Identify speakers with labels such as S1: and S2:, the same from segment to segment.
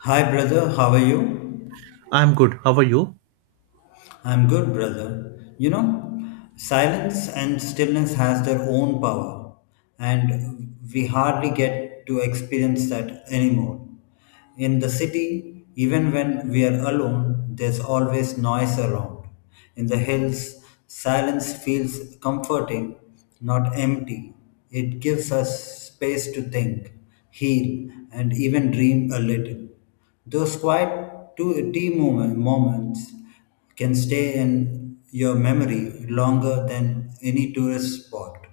S1: Hi, brother. How are you?
S2: I'm good. How are you?
S1: I'm good, brother. Silence and stillness has their own power, and we hardly get to experience that anymore. In the city, even when we are alone, there's always noise around. In the hills, silence feels comforting, not empty. It gives us space to think, heal, and even dream a little. Those quiet two tea moments can stay in your memory longer than any tourist spot.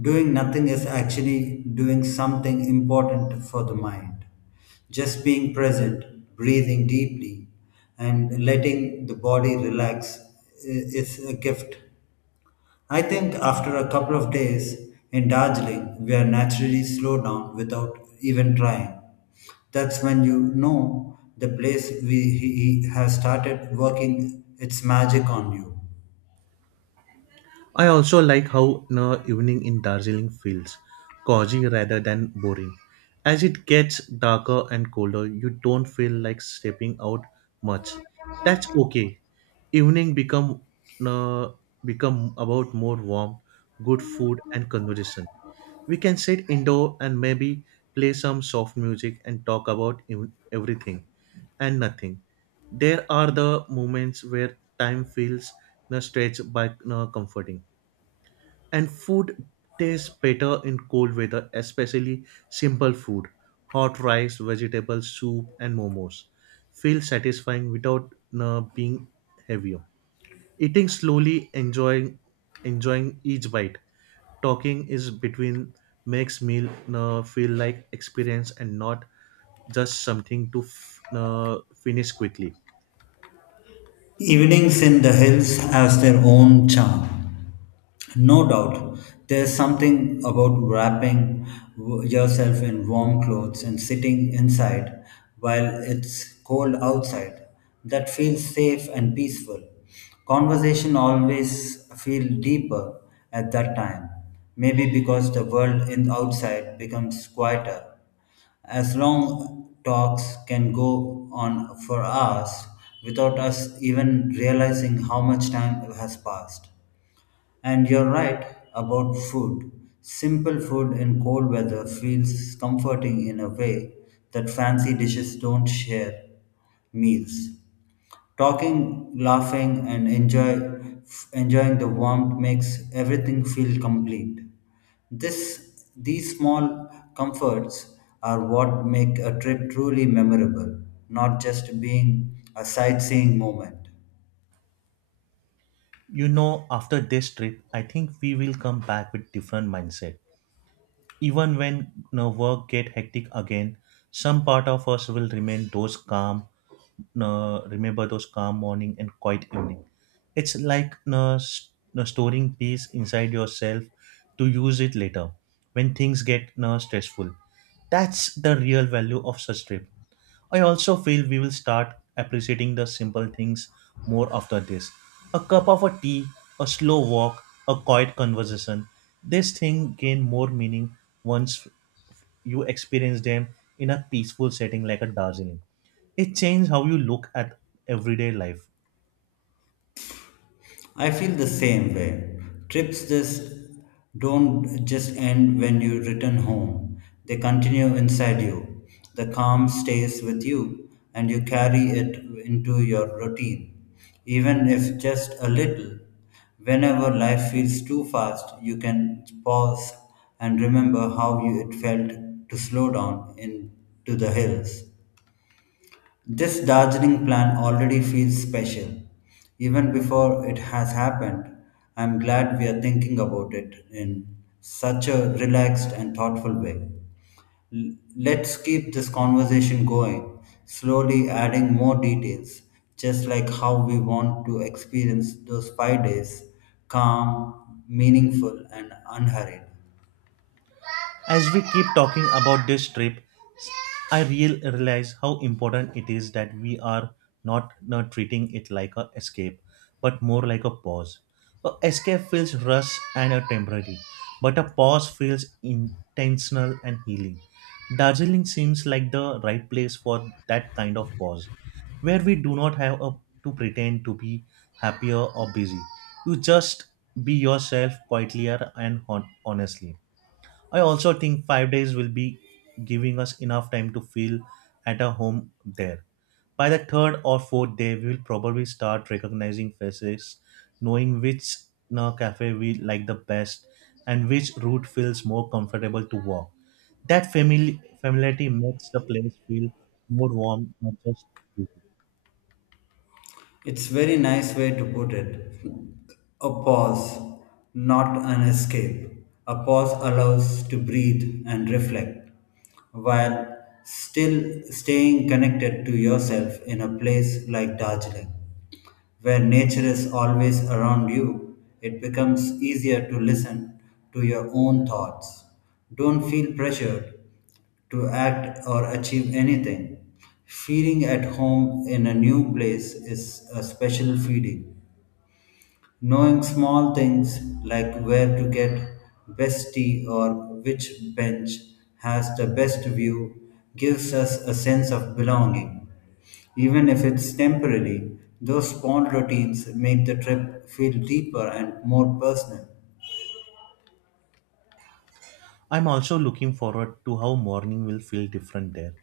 S1: Doing nothing is actually doing something important for the mind. Just being present, breathing deeply, and letting the body relax is a gift. I think after a couple of days in Darjeeling, we are naturally slowed down without even trying. That's when you know the place he has started working its magic on you.
S2: I also like how the evening in Darjeeling feels cozy rather than boring. As it gets darker and colder, you don't feel like stepping out much. That's okay. Evening become uh, become about more warm, good food and conversation. We can sit indoor and maybe play some soft music and talk about everything and nothing. There are the moments where time feels you stretched by you comforting. And food tastes better in cold weather, especially simple food. Hot rice, vegetable soup, and momos feel satisfying without being heavier. Eating slowly, enjoying each bite. Talking is between makes meal feel like experience and not just something to finish quickly.
S1: Evenings in the hills has their own charm. No doubt, there's something about wrapping yourself in warm clothes and sitting inside while it's cold outside that feels safe and peaceful. Conversation always feel deeper at that time, maybe because the world in outside becomes quieter as long talks can go on for hours without us even realizing how much time has passed. And you're right about food. Simple food in cold weather feels comforting in a way that fancy dishes don't share meals. Talking, laughing, and enjoying the warmth makes everything feel complete. These small comforts are what make a trip truly memorable, not just being a sightseeing moment.
S2: You know, after this trip, I think we will come back with different mindset even when you know, work get hectic again some part of us will remain those calm remember those calm morning and quiet evening. It's like storing peace inside yourself to use it later when things get stressful. That's the real value of such trip. I also feel we will start appreciating the simple things more after this. A cup of a tea, a slow walk, a quiet conversation. These things gain more meaning once you experience them in a peaceful setting like a Darjeeling. It changes how you look at everyday life.
S1: I feel the same way. Trips just don't just end when you return home. They continue inside you. The calm stays with you and you carry it into your routine, even if just a little. Whenever life feels too fast, you can pause and remember how it felt to slow down into the hills. This Darjeeling plan already feels special, even before it has happened. I'm glad we are thinking about it in such a relaxed and thoughtful way. Let's keep this conversation going, slowly adding more details, just like how we want to experience those 5 days calm, meaningful, and unhurried.
S2: As we keep talking about this trip, I realize how important it is that we are not treating it like a escape, but more like a pause. A escape feels rush and a temporary, but a pause feels intentional and healing. Darjeeling seems like the right place for that kind of pause, where we do not have a, to pretend to be happier or busy. You just be yourself quietly and honestly. I also think 5 days will be giving us enough time to feel at our home there. By the third or fourth day, we will probably start recognizing faces, knowing which you cafe we like the best and which route feels more comfortable to walk. That familiarity makes the place feel more warm, not just.
S1: It's very nice way to put it. A pause, not an escape. A pause allows to breathe and reflect while still staying connected to yourself in a place like Darjeeling, where nature is always around you. It becomes easier to listen to your own thoughts. Don't feel pressured to act or achieve anything. Feeling at home in a new place is a special feeling. Knowing small things like where to get best tea or which bench has the best view gives us a sense of belonging. Even if it's temporary, those small routines make the trip feel deeper and more personal.
S2: I'm also looking forward to how morning will feel different there.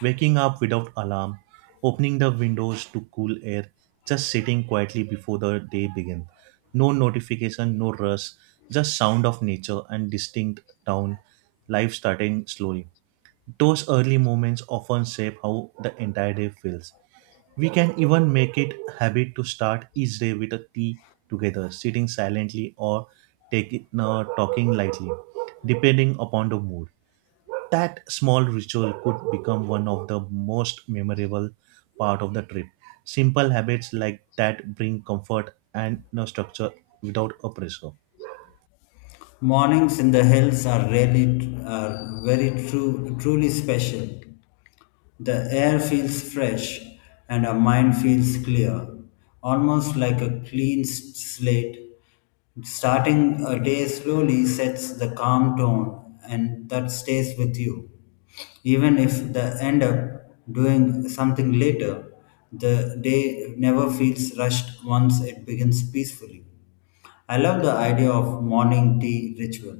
S2: Waking up without alarm, opening the windows to cool air, just sitting quietly before the day begins. No notification, no rush, just sound of nature and distinct town life starting slowly. Those early moments often shape how the entire day feels. We can even make it habit to start each day with a tea together, sitting silently or taking talking lightly, depending upon the mood. That small ritual could become one of the most memorable part of the trip. Simple habits like that bring comfort and no structure without a pressure.
S1: Mornings in the hills are very truly special. The air feels fresh and our mind feels clear, almost like a clean slate. Starting a day slowly sets the calm tone and that stays with you. Even if the end up doing something later, the day never feels rushed once it begins peacefully. I love the idea of morning tea ritual.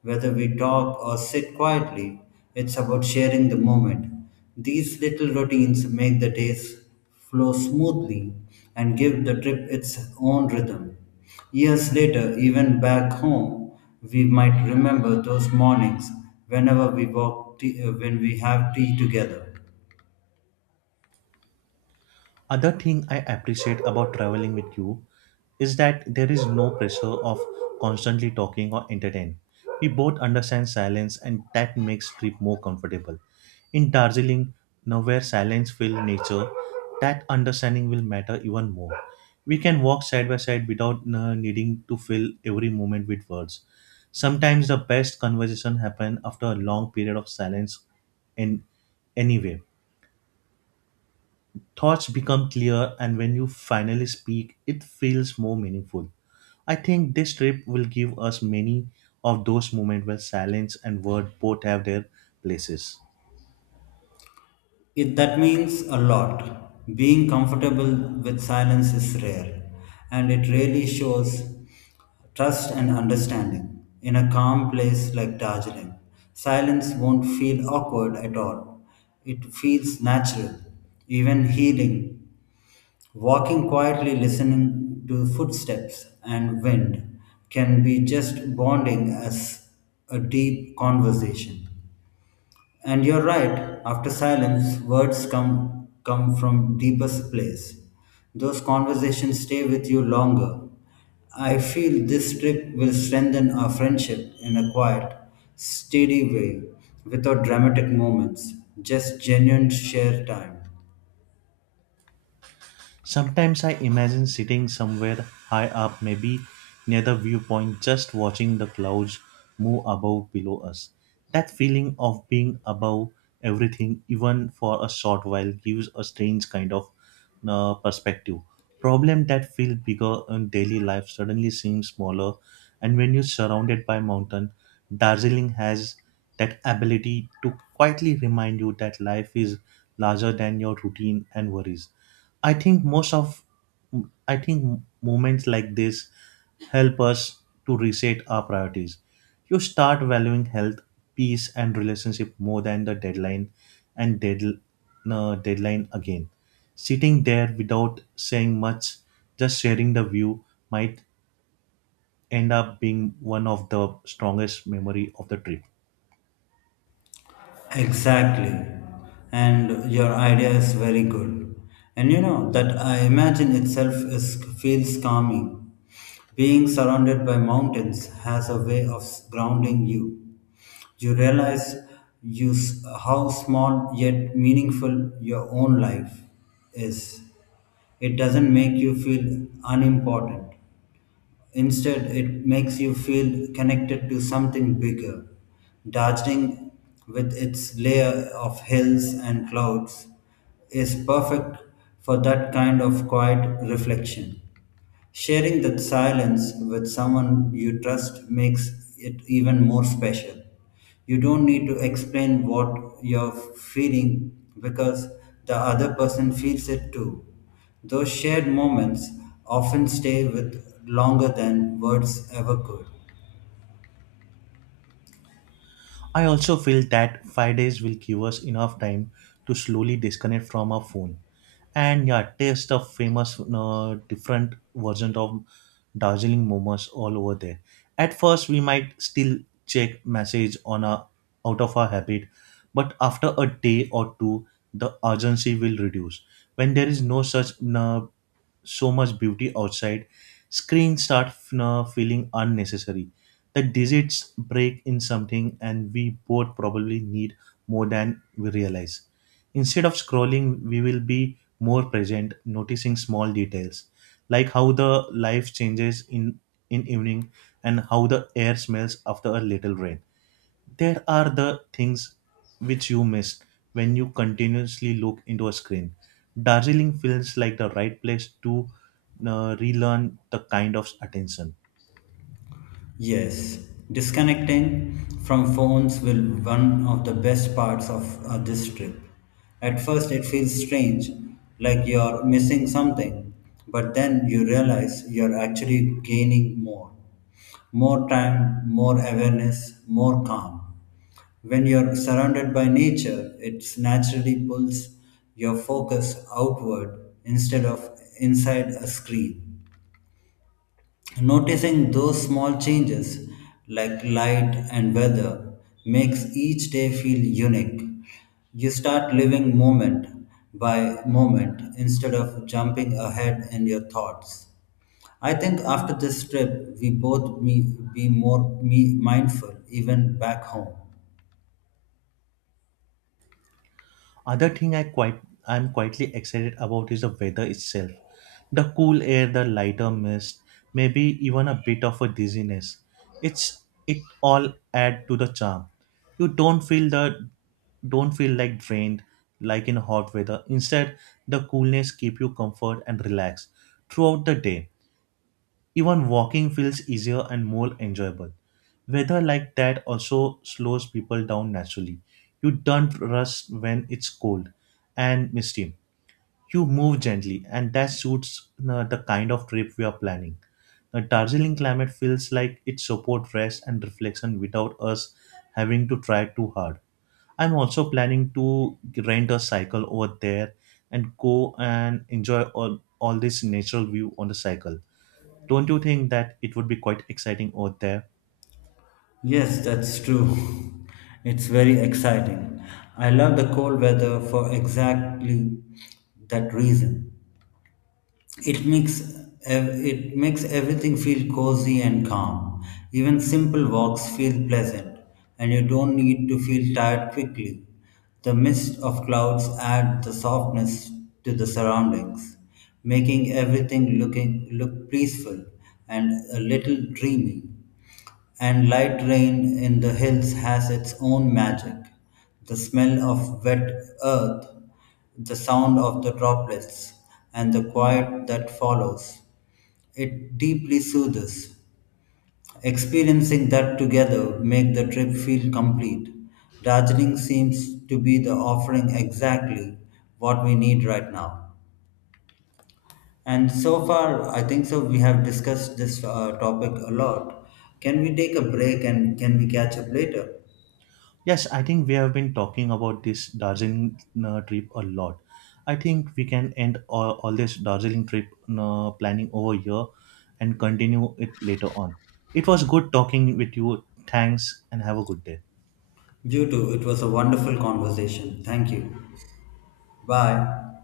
S1: Whether we talk or sit quietly, it's about sharing the moment. These little routines make the days flow smoothly and give the trip its own rhythm. Years later, even back home, we might remember those mornings whenever we when we have tea together.
S2: Other thing I appreciate about traveling with you is that there is no pressure of constantly talking or entertain. We both understand silence and that makes trip more comfortable. In Darjeeling, now where silence fills nature, that understanding will matter even more. We can walk side by side without needing to fill every moment with words. Sometimes the best conversation happen after a long period of silence in any way thoughts become clear, and when you finally speak, it feels more meaningful. I think this trip will give us many of those moments where silence and word both have their places.
S1: That means a lot. Being comfortable with silence is rare, and it really shows trust and understanding in a calm place like Darjeeling. Silence won't feel awkward at all. It feels natural, even healing. Walking quietly, listening to footsteps and wind can be just bonding as a deep conversation. And you're right, after silence, words come from deepest place. Those conversations stay with you longer. I feel this trip will strengthen our friendship in a quiet, steady way, without dramatic moments, just genuine share time.
S2: Sometimes I imagine sitting somewhere high up, maybe near the viewpoint, just watching the clouds move above below us. That feeling of being above everything, even for a short while, gives a strange kind of perspective. Problem that feel bigger in daily life suddenly seems smaller, and when you're surrounded by mountain, Darjeeling has that ability to quietly remind you that life is larger than your routine and worries. I think most of I think moments like this help us to reset our priorities. You start valuing health, peace, and relationship more than the deadline and deadline again. Sitting there without saying much, just sharing the view might end up being one of the strongest memory of the trip.
S1: Exactly. And your idea is very good. And you know that I imagine itself is feels calming. Being surrounded by mountains has a way of grounding you. You realize how small yet meaningful your own life is. It doesn't make you feel unimportant. Instead, it makes you feel connected to something bigger. Darjeeling, with its layer of hills and clouds, is perfect for that kind of quiet reflection. Sharing that silence with someone you trust makes it even more special. You don't need to explain what you're feeling because the other person feels it too. Those shared moments often stay with longer than words ever could.
S2: I also feel that 5 days will give us enough time to slowly disconnect from our phone and yeah, taste the famous different versions of Darjeeling momos all over there. At first, we might still check message on a out of our habit, but after a day or two, the urgency will reduce. When there is no such so much beauty outside, screens start feeling unnecessary. The digits break in something and we both probably need more than we realize. Instead of scrolling, we will be more present, noticing small details, like how the life changes in evening and how the air smells after a little rain. There are the things which you miss when you continuously look into a screen. Darjeeling feels like the right place to relearn the kind of attention.
S1: Yes, disconnecting from phones will one of the best parts of this trip. At first it feels strange, like you're missing something, but then you realize you're actually gaining more. More time, more awareness, more calm. When you're surrounded by nature, it naturally pulls your focus outward instead of inside a screen. Noticing those small changes, like light and weather, makes each day feel unique. You start living moment by moment instead of jumping ahead in your thoughts. I think after this trip, we both me, be more me mindful, even back home.
S2: Other thing I'm quietly excited about is the weather itself. The cool air, the lighter mist, maybe even a bit of a dizziness. It's it all add to the charm. You don't feel the Don't feel like drained like in hot weather. Instead, the coolness keep you comfort and relaxed throughout the day. Even walking feels easier and more enjoyable. Weather like that also slows people down naturally. You don't rush when it's cold and misty. You move gently, and that suits the kind of trip we are planning. The Darjeeling climate feels like it supports rest and reflection without us having to try too hard. I'm also planning to rent a cycle over there and go and enjoy all this natural view on the cycle. Don't you think that it would be quite exciting out there?
S1: Yes, that's true. It's very exciting. I love the cold weather for exactly that reason. It makes it makes everything feel cozy and calm. Even simple walks feel pleasant, and you don't need to feel tired quickly. The mist of clouds add the softness to the surroundings, making everything look peaceful and a little dreamy. And light rain in the hills has its own magic. The smell of wet earth the sound of the droplets, and the quiet that follows. It deeply soothes. Experiencing that together make the trip feel complete. Darjeeling seems to be the offering exactly what we need right now. And so far, I think so. We have discussed this topic a lot. Can we take a break and can we catch up later?
S2: Yes, I think we have been talking about this Darjeeling trip a lot. I think we can end all this Darjeeling trip planning over here and continue it later on. It was good talking with you. Thanks and have a good day.
S1: You too. It was a wonderful conversation. Thank you. Bye.